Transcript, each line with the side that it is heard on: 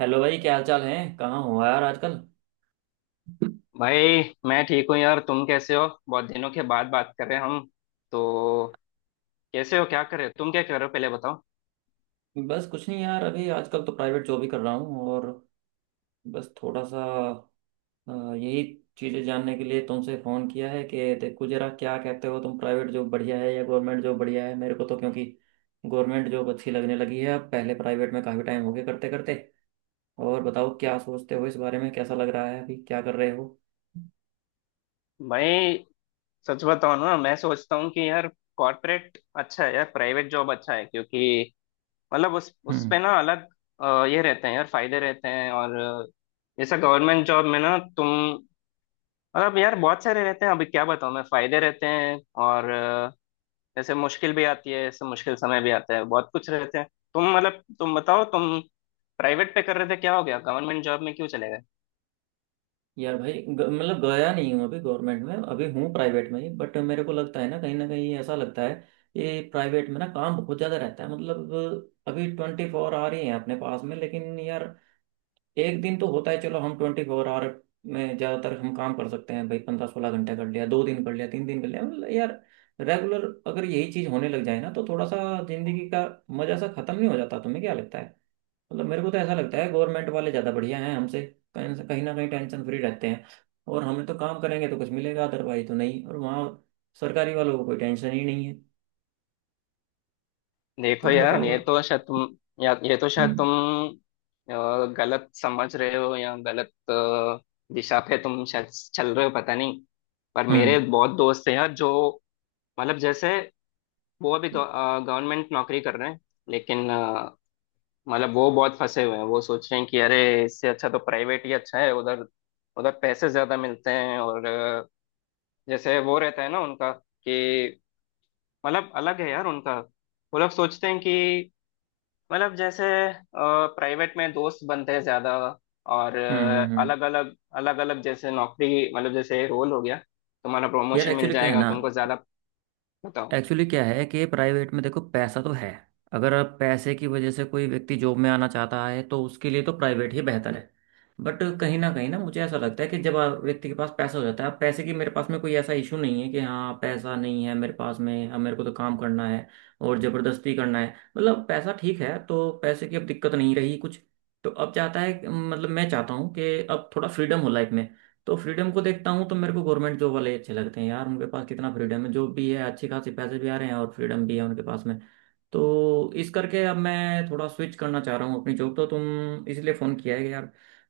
right: Hello भाई, क्या हाल चाल है। कहाँ हो यार आजकल।
left: भाई मैं ठीक हूँ यार। तुम कैसे हो? बहुत दिनों के बाद बात कर रहे हैं हम। तो कैसे हो, क्या कर रहे हो? तुम क्या कर रहे हो पहले बताओ।
right: बस कुछ नहीं यार, अभी आजकल तो प्राइवेट जॉब ही कर रहा हूँ। और बस थोड़ा सा यही चीज़ें जानने के लिए तुमसे फ़ोन किया है कि देखो जरा क्या कहते हो, तुम प्राइवेट जॉब बढ़िया है या गवर्नमेंट जॉब बढ़िया है। मेरे को तो क्योंकि गवर्नमेंट जॉब अच्छी लगने लगी है अब, पहले प्राइवेट में काफ़ी टाइम हो गया करते करते। और बताओ क्या सोचते हो इस बारे में, कैसा लग रहा है अभी, क्या कर रहे हो।
left: भाई सच बताओ ना, मैं सोचता हूँ कि यार कॉर्पोरेट अच्छा है यार, प्राइवेट जॉब अच्छा है, क्योंकि मतलब उस
right: हम्म।
left: पे ना अलग ये रहते हैं यार, फायदे रहते हैं, और जैसा गवर्नमेंट जॉब में ना तुम, मतलब यार बहुत सारे रहते हैं, अभी क्या बताऊँ मैं, फायदे रहते हैं। और जैसे मुश्किल भी आती है, ऐसे मुश्किल समय भी आता है, बहुत कुछ रहते हैं। तुम मतलब तुम बताओ, तुम प्राइवेट पे कर रहे थे, क्या हो गया गवर्नमेंट जॉब में क्यों चले गए?
right: यार भाई मतलब गया नहीं हूँ अभी गवर्नमेंट में, अभी हूँ प्राइवेट में ही, बट मेरे को लगता है ना, कहीं ना कहीं ऐसा लगता है कि प्राइवेट में ना काम बहुत ज़्यादा रहता है। मतलब अभी ट्वेंटी फोर आवर ही है अपने पास में, लेकिन यार एक दिन तो होता है, चलो हम ट्वेंटी फोर आवर में ज़्यादातर हम काम कर सकते हैं भाई, पंद्रह सोलह घंटे कर लिया, दो दिन कर लिया, तीन दिन कर लिया, मतलब यार रेगुलर अगर यही चीज़ होने लग जाए ना, तो थोड़ा सा जिंदगी का मज़ा सा खत्म नहीं हो जाता, तुम्हें क्या लगता है। मतलब मेरे को तो ऐसा लगता है गवर्नमेंट वाले ज़्यादा बढ़िया हैं हमसे, कहीं कहीं ना कहीं टेंशन फ्री रहते हैं। और हमें तो काम करेंगे तो कुछ मिलेगा, अदरवाइज तो नहीं। और वहाँ सरकारी वालों को कोई टेंशन ही नहीं है।
left: देखो
right: तुम
left: यार
right: बताओ
left: ये
right: और।
left: तो शायद तुम, या ये तो शायद
right: हम्म
left: तुम गलत समझ रहे हो, या गलत दिशा पे तुम शायद चल रहे हो, पता नहीं। पर
right: हम्म
left: मेरे बहुत दोस्त हैं यार जो, मतलब जैसे वो अभी गवर्नमेंट नौकरी कर रहे हैं, लेकिन मतलब वो बहुत फंसे हुए हैं। वो सोच रहे हैं कि अरे, इससे अच्छा तो प्राइवेट ही अच्छा है, उधर उधर पैसे ज्यादा मिलते हैं, और जैसे वो रहता है ना उनका, कि मतलब अलग है यार उनका। वो लोग सोचते हैं कि मतलब जैसे प्राइवेट में दोस्त बनते हैं ज्यादा, और
right: हम्म हम्म हम्म।
left: अलग अलग अलग अलग जैसे नौकरी, मतलब जैसे रोल हो गया, तुम्हारा
right: यार
left: प्रमोशन मिल
right: एक्चुअली क्या है
left: जाएगा
right: ना,
left: तुमको ज्यादा। बताओ।
right: एक्चुअली क्या है कि प्राइवेट में देखो पैसा तो है। अगर आप पैसे की वजह से, कोई व्यक्ति जॉब में आना चाहता है तो उसके लिए तो प्राइवेट ही बेहतर है। बट कहीं ना मुझे ऐसा लगता है कि जब व्यक्ति के पास पैसा हो जाता है, अब पैसे की मेरे पास में कोई ऐसा इशू नहीं है कि हाँ पैसा नहीं है मेरे पास में, अब मेरे को तो काम करना है और ज़बरदस्ती करना है। मतलब पैसा ठीक है, तो पैसे की अब दिक्कत नहीं रही कुछ। तो अब चाहता है, मतलब मैं चाहता हूँ कि अब थोड़ा फ्रीडम हो लाइफ में। तो फ्रीडम को देखता हूँ तो मेरे को गवर्नमेंट जॉब वाले ही अच्छे लगते हैं यार, उनके पास कितना फ्रीडम है, जो भी है अच्छी खासी पैसे भी आ रहे हैं और फ्रीडम भी है उनके पास में। तो इस करके अब मैं थोड़ा स्विच करना चाह रहा हूँ अपनी जॉब, तो तुम इसलिए फ़ोन किया है कि यार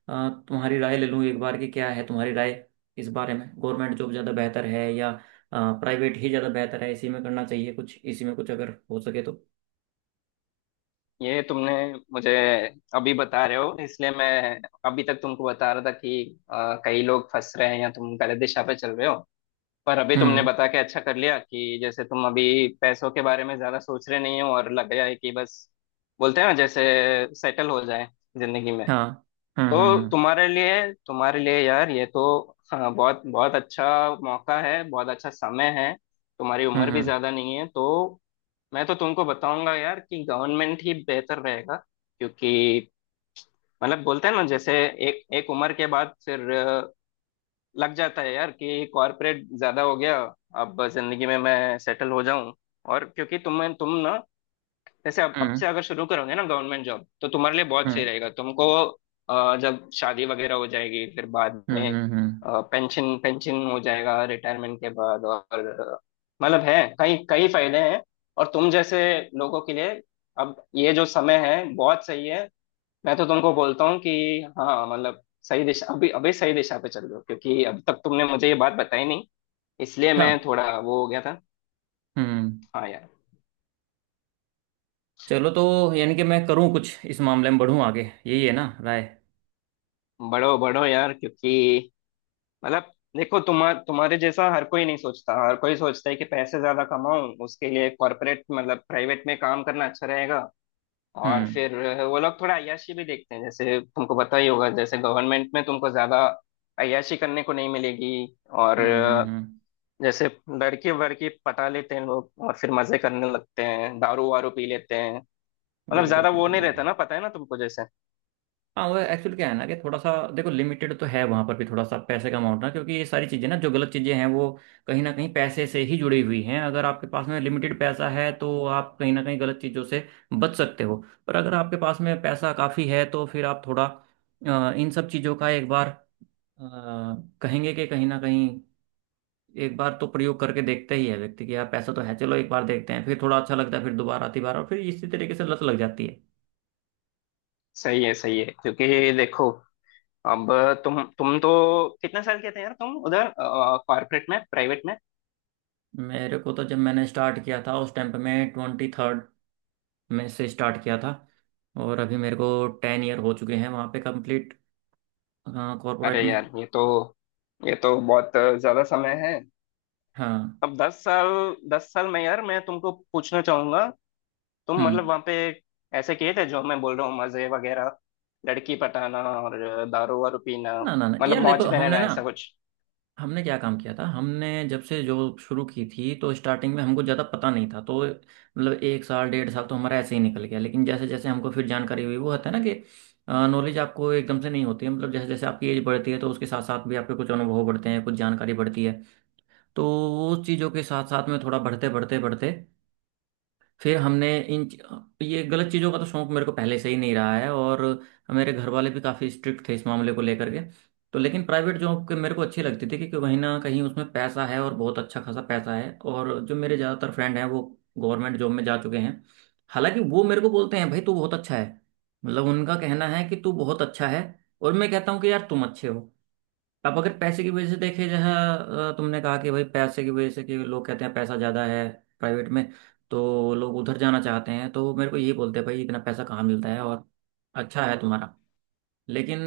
right: तुम्हारी राय ले लूँ एक बार, कि क्या है तुम्हारी राय इस बारे में, गवर्नमेंट जॉब ज़्यादा बेहतर है या प्राइवेट ही ज़्यादा बेहतर है, इसी में करना चाहिए कुछ, इसी में कुछ अगर हो सके तो।
left: ये तुमने मुझे अभी बता रहे हो, इसलिए मैं अभी तक तुमको बता रहा था कि कई लोग फंस रहे हैं या तुम गलत दिशा पे चल रहे हो। पर अभी तुमने
right: हम्म।
left: बता के अच्छा कर लिया कि जैसे तुम अभी पैसों के बारे में ज्यादा सोच रहे नहीं हो, और लग रहा है कि बस बोलते हैं ना जैसे सेटल हो जाए जिंदगी में।
right: हाँ।
left: तो
right: हम्म।
left: तुम्हारे लिए, तुम्हारे लिए यार ये तो, हाँ, बहुत बहुत अच्छा मौका है, बहुत अच्छा समय है। तुम्हारी उम्र भी
right: हम्म
left: ज्यादा नहीं है, तो मैं तो तुमको बताऊंगा यार कि गवर्नमेंट ही बेहतर रहेगा, क्योंकि मतलब बोलते हैं ना, जैसे एक एक उम्र के बाद फिर लग जाता है यार कि कॉर्पोरेट ज्यादा हो गया, अब जिंदगी में मैं सेटल हो जाऊं। और क्योंकि तुम ना, जैसे अब
right: हम्म
left: से अगर शुरू करोगे ना गवर्नमेंट जॉब, तो तुम्हारे लिए बहुत सही
right: हम्म
left: रहेगा तुमको। जब शादी वगैरह हो जाएगी फिर बाद में
right: हम्म।
left: पेंशन पेंशन हो जाएगा रिटायरमेंट के बाद, और मतलब है कई कई फायदे हैं। और तुम जैसे लोगों के लिए अब ये जो समय है बहुत सही है। मैं तो तुमको बोलता हूँ कि हाँ मतलब सही दिशा, अभी अभी सही दिशा पे चल रहे हो, क्योंकि अभी तक तुमने मुझे ये बात बताई नहीं, इसलिए मैं थोड़ा वो हो गया था।
right: अच्छा
left: हाँ यार।
right: चलो, तो यानी कि मैं करूँ कुछ इस मामले में, बढ़ूँ आगे, यही है ना राय।
left: बढ़ो बढ़ो यार, क्योंकि मतलब देखो तुम्हारे जैसा हर कोई नहीं सोचता, हर कोई सोचता है कि पैसे ज्यादा कमाऊं, उसके लिए कॉर्पोरेट मतलब प्राइवेट में काम करना अच्छा रहेगा, और
right: हम्म
left: फिर वो लोग थोड़ा अय्याशी भी देखते हैं, जैसे तुमको पता ही होगा, जैसे गवर्नमेंट में तुमको ज्यादा अय्याशी करने को नहीं मिलेगी। और
right: हम्म।
left: जैसे लड़की वड़की पटा लेते हैं लोग, और फिर मजे करने लगते हैं, दारू वारू पी लेते हैं, मतलब
right: बिल्कुल
left: ज्यादा वो
right: बिल्कुल
left: नहीं
right: बिल्कुल।
left: रहता ना, पता है ना तुमको, जैसे
right: हाँ वो एक्चुअली क्या है ना, कि थोड़ा सा देखो लिमिटेड तो है वहाँ पर भी थोड़ा सा पैसे का अमाउंट ना, क्योंकि ये सारी चीज़ें ना, जो गलत चीज़ें हैं वो कहीं ना कहीं पैसे से ही जुड़ी हुई हैं। अगर आपके पास में लिमिटेड पैसा है तो आप कहीं ना कहीं गलत चीज़ों से बच सकते हो। पर अगर आपके पास में पैसा काफ़ी है तो फिर आप थोड़ा इन सब चीज़ों का एक बार अ, कहेंगे कि कहीं ना कहीं एक बार तो प्रयोग करके देखता ही है व्यक्ति, कि यार पैसा तो है चलो एक बार देखते हैं, फिर थोड़ा अच्छा लगता है, फिर दोबारा आती बार, और फिर इसी तरीके से लत लग जाती है।
left: सही है सही है, क्योंकि देखो अब तुम तो, कितने साल के थे यार तुम उधर कॉर्पोरेट में, प्राइवेट में?
right: मेरे को तो जब मैंने स्टार्ट किया था उस टाइम पे मैं ट्वेंटी थर्ड में से स्टार्ट किया था, और अभी मेरे को टेन ईयर हो चुके हैं वहाँ पे कंप्लीट कॉरपोरेट
left: अरे
right: में।
left: यार ये तो, ये तो बहुत ज्यादा समय है।
right: हाँ।
left: अब दस साल, दस साल में यार मैं तुमको पूछना चाहूंगा, तुम मतलब
right: हम्म।
left: वहां पे ऐसे किए थे जो मैं बोल रहा हूँ, मजे वगैरह, लड़की पटाना और दारू वारू पीना,
right: ना ना ना
left: मतलब
right: यार देखो,
left: मौज में
right: हमने
left: रहना,
right: ना,
left: ऐसा कुछ?
right: हमने क्या काम किया था, हमने जब से जॉब शुरू की थी तो स्टार्टिंग में हमको ज़्यादा पता नहीं था, तो मतलब एक साल डेढ़ साल तो हमारा ऐसे ही निकल गया। लेकिन जैसे जैसे हमको फिर जानकारी हुई, वो होता है ना कि नॉलेज आपको एकदम से नहीं होती है, मतलब जैसे जैसे आपकी एज बढ़ती है तो उसके साथ साथ भी आपके कुछ अनुभव बढ़ते हैं, कुछ जानकारी बढ़ती है। तो उस चीज़ों के साथ साथ में थोड़ा बढ़ते बढ़ते बढ़ते फिर हमने इन ये गलत चीज़ों का तो शौक मेरे को पहले से ही नहीं रहा है, और मेरे घर वाले भी काफ़ी स्ट्रिक्ट थे इस मामले को लेकर के। तो लेकिन प्राइवेट जॉब के मेरे को अच्छी लगती थी, क्योंकि कहीं ना कहीं उसमें पैसा है और बहुत अच्छा खासा पैसा है। और जो मेरे ज़्यादातर फ्रेंड हैं वो गवर्नमेंट जॉब में जा चुके हैं। हालांकि वो मेरे को बोलते हैं भाई तू बहुत अच्छा है, मतलब उनका कहना है कि तू बहुत अच्छा है। और मैं कहता हूँ कि यार तुम अच्छे हो। अब अगर पैसे की वजह से देखे, जहाँ तुमने कहा कि भाई पैसे की वजह से कि लोग कहते हैं पैसा ज़्यादा है प्राइवेट में, तो लोग उधर जाना चाहते हैं, तो मेरे को यही बोलते हैं भाई इतना पैसा कहाँ मिलता है, और अच्छा है तुम्हारा। लेकिन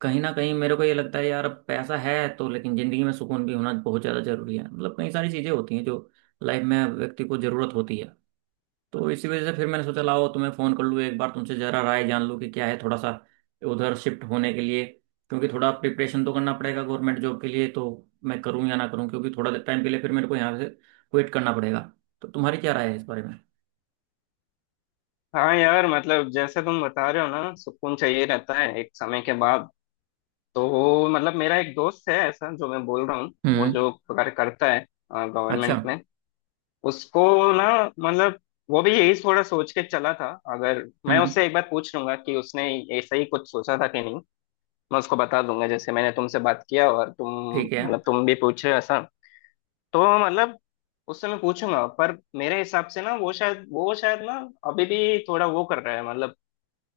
right: कहीं ना कहीं मेरे को ये लगता है यार, अब पैसा है तो, लेकिन ज़िंदगी में सुकून भी होना बहुत ज़्यादा ज़रूरी है। मतलब कई सारी चीज़ें होती हैं जो लाइफ में व्यक्ति को ज़रूरत होती है। तो इसी वजह से फिर मैंने सोचा लाओ तुम्हें फ़ोन कर लूँ एक बार, तुमसे ज़रा राय जान लूँ कि क्या है, थोड़ा सा उधर शिफ्ट होने के लिए, क्योंकि थोड़ा प्रिपरेशन तो करना पड़ेगा गवर्नमेंट जॉब के लिए। तो मैं करूँ या ना करूँ, क्योंकि थोड़ा टाइम के लिए फिर मेरे को यहाँ से क्विट करना पड़ेगा। तो तुम्हारी क्या राय है इस बारे में।
left: हाँ यार, मतलब जैसे तुम बता रहे हो ना, सुकून चाहिए रहता है एक समय के बाद, तो मतलब मेरा एक दोस्त है ऐसा जो मैं बोल रहा हूँ, वो
right: हम्म।
left: जो कार्य करता है
right: अच्छा।
left: गवर्नमेंट में, उसको ना, मतलब वो भी यही थोड़ा सोच के चला था। अगर मैं
right: हम्म।
left: उससे एक बार पूछ लूंगा कि उसने ऐसा ही कुछ सोचा था कि नहीं, मैं उसको बता दूंगा जैसे मैंने तुमसे बात किया, और तुम
right: ठीक है।
left: मतलब तुम भी पूछ रहे हो ऐसा। तो मतलब उससे मैं पूछूंगा, पर मेरे हिसाब से ना वो शायद, ना अभी भी थोड़ा वो कर रहा है, मतलब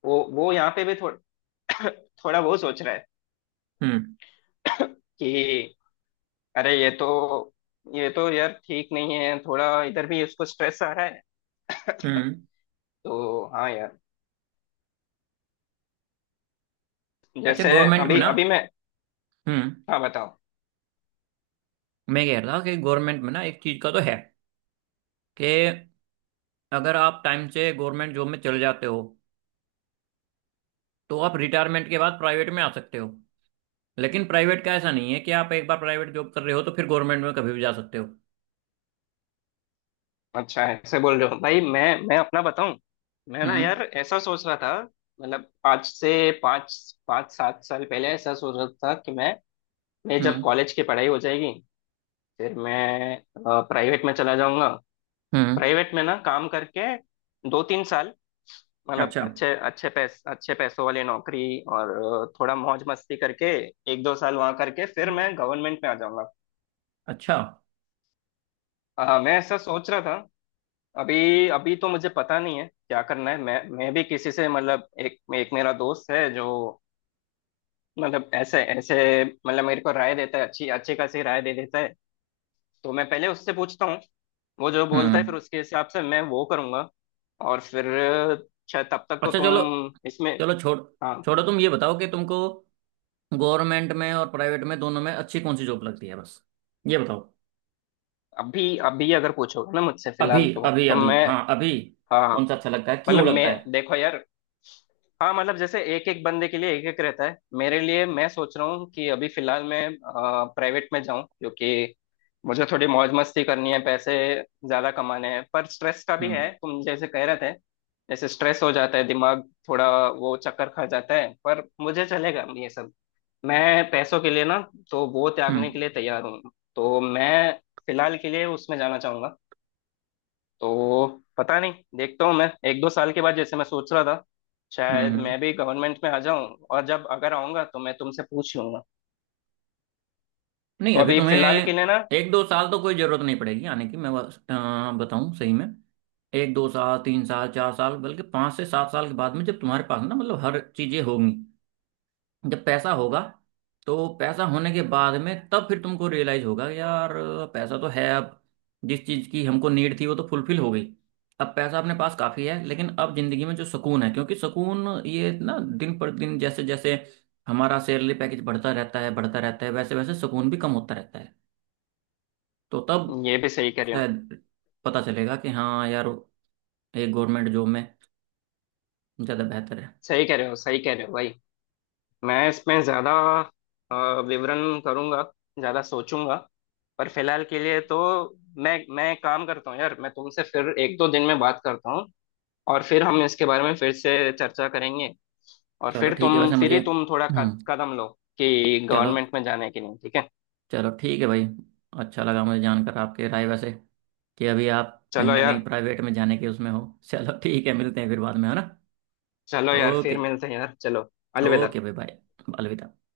left: वो यहाँ पे भी थोड़ा थोड़ा वो सोच रहा
right: हम्म
left: है। अरे ये तो, ये तो यार ठीक नहीं है, थोड़ा इधर भी उसको स्ट्रेस आ रहा है।
right: हम्म।
left: तो हाँ यार,
right: अच्छा
left: जैसे
right: गवर्नमेंट में
left: अभी
right: ना,
left: अभी मैं,
right: हम्म,
left: हाँ बताओ।
right: मैं कह रहा था कि गवर्नमेंट में ना एक चीज़ का तो है कि अगर आप टाइम से गवर्नमेंट जॉब में चले जाते हो तो आप रिटायरमेंट के बाद प्राइवेट में आ सकते हो, लेकिन प्राइवेट का ऐसा नहीं है कि आप एक बार प्राइवेट जॉब कर रहे हो तो फिर गवर्नमेंट में कभी भी जा सकते हो।
left: अच्छा ऐसे बोल रहे हो भाई? मैं अपना बताऊं, मैं ना
right: हम्म
left: यार ऐसा सोच रहा था, मतलब आज से पाँच, पाँच सात साल पहले ऐसा सोच रहा था कि मैं जब
right: हम्म
left: कॉलेज की पढ़ाई हो जाएगी फिर मैं प्राइवेट में चला जाऊंगा।
right: हम्म।
left: प्राइवेट में ना काम करके दो तीन साल, मतलब
right: अच्छा।
left: अच्छे अच्छे पैस अच्छे पैसों वाली नौकरी, और थोड़ा मौज मस्ती करके एक दो साल वहां करके फिर मैं गवर्नमेंट में आ जाऊंगा।
right: अच्छा।
left: मैं ऐसा सोच रहा था। अभी अभी तो मुझे पता नहीं है क्या करना है। मैं भी किसी से मतलब एक एक मेरा दोस्त है जो मतलब ऐसे ऐसे मतलब मेरे को राय देता है, अच्छी अच्छी खासी राय दे देता है, तो मैं पहले उससे पूछता हूँ, वो जो बोलता है फिर
right: हम्म।
left: उसके हिसाब से मैं वो करूंगा। और फिर शायद तब तक तो
right: अच्छा चलो,
left: तुम इसमें,
right: चलो छोड़,
left: हाँ।
right: छोड़ो तुम ये बताओ कि तुमको गवर्नमेंट में और प्राइवेट में दोनों में अच्छी कौन सी जॉब लगती है, बस ये बताओ।
left: अभी अभी अगर पूछोगे ना मुझसे
right: अभी
left: फिलहाल, तो
right: अभी
left: तो
right: अभी
left: मैं,
right: हाँ, अभी
left: हाँ
right: कौन सा अच्छा लगता है,
left: मतलब
right: क्यों
left: मैं,
right: लगता है।
left: देखो यार, हाँ मतलब जैसे एक एक बंदे के लिए एक एक रहता है, मेरे लिए मैं सोच रहा हूँ कि अभी फिलहाल मैं प्राइवेट में जाऊँ, क्योंकि मुझे थोड़ी मौज मस्ती करनी है, पैसे ज्यादा कमाने हैं। पर स्ट्रेस का भी
right: हम्म
left: है, तुम जैसे कह रहे थे, जैसे स्ट्रेस हो जाता है, दिमाग थोड़ा वो चक्कर खा जाता है, पर मुझे चलेगा ये सब। मैं पैसों के लिए ना तो वो त्यागने
right: हम्म
left: के लिए तैयार हूँ, तो मैं फिलहाल के लिए उसमें जाना चाहूंगा। तो पता नहीं, देखता हूँ मैं एक दो साल के बाद, जैसे मैं सोच रहा था, शायद
right: हम्म।
left: मैं भी गवर्नमेंट में आ जाऊं, और जब अगर आऊंगा तो मैं तुमसे पूछ लूंगा।
right: नहीं
left: तो
right: अभी
left: अभी
right: तुम्हें
left: फिलहाल के लिए ना,
right: एक दो साल तो कोई जरूरत नहीं पड़ेगी आने की। मैं बस, बताऊं सही में, एक दो साल, तीन साल, चार साल, बल्कि पाँच से सात साल के बाद में, जब तुम्हारे पास ना मतलब हर चीजें होंगी, जब पैसा होगा, तो पैसा होने के बाद में तब फिर तुमको रियलाइज होगा कि यार पैसा तो है अब, जिस चीज की हमको नीड थी वो तो फुलफिल हो गई, अब पैसा अपने पास काफी है, लेकिन अब जिंदगी में जो सुकून है, क्योंकि सुकून ये ना, दिन पर दिन जैसे जैसे हमारा सैलरी पैकेज बढ़ता रहता है बढ़ता रहता है, वैसे वैसे सुकून भी कम होता रहता है। तो तब
left: ये भी सही कह रहे हो।
right: शायद पता चलेगा कि हाँ यार, एक गवर्नमेंट जॉब में ज़्यादा बेहतर है।
left: सही कह रहे हो, सही कह रहे हो भाई। मैं इसमें ज्यादा विवरण करूंगा, ज्यादा सोचूंगा। पर फिलहाल के लिए तो मैं काम करता हूँ यार, मैं तुमसे फिर एक दो दिन में बात करता हूँ, और फिर हम इसके बारे में फिर से चर्चा करेंगे, और
right: चलो
left: फिर
right: ठीक है,
left: तुम
right: वैसे
left: फिर
right: मुझे,
left: ही तुम थोड़ा
right: हम्म,
left: कदम लो कि
right: चलो
left: गवर्नमेंट में जाने के लिए ठीक है।
right: चलो ठीक है भाई। अच्छा लगा मुझे जानकर आपके राय, वैसे कि अभी आप कहीं
left: चलो
right: ना कहीं
left: यार।
right: प्राइवेट में जाने के उसमें हो। चलो ठीक है, मिलते हैं फिर बाद में, है ना।
left: चलो यार,
right: ओके।
left: फिर मिलते हैं यार। चलो। अलविदा।
right: ओके भाई बाय। अलविदा।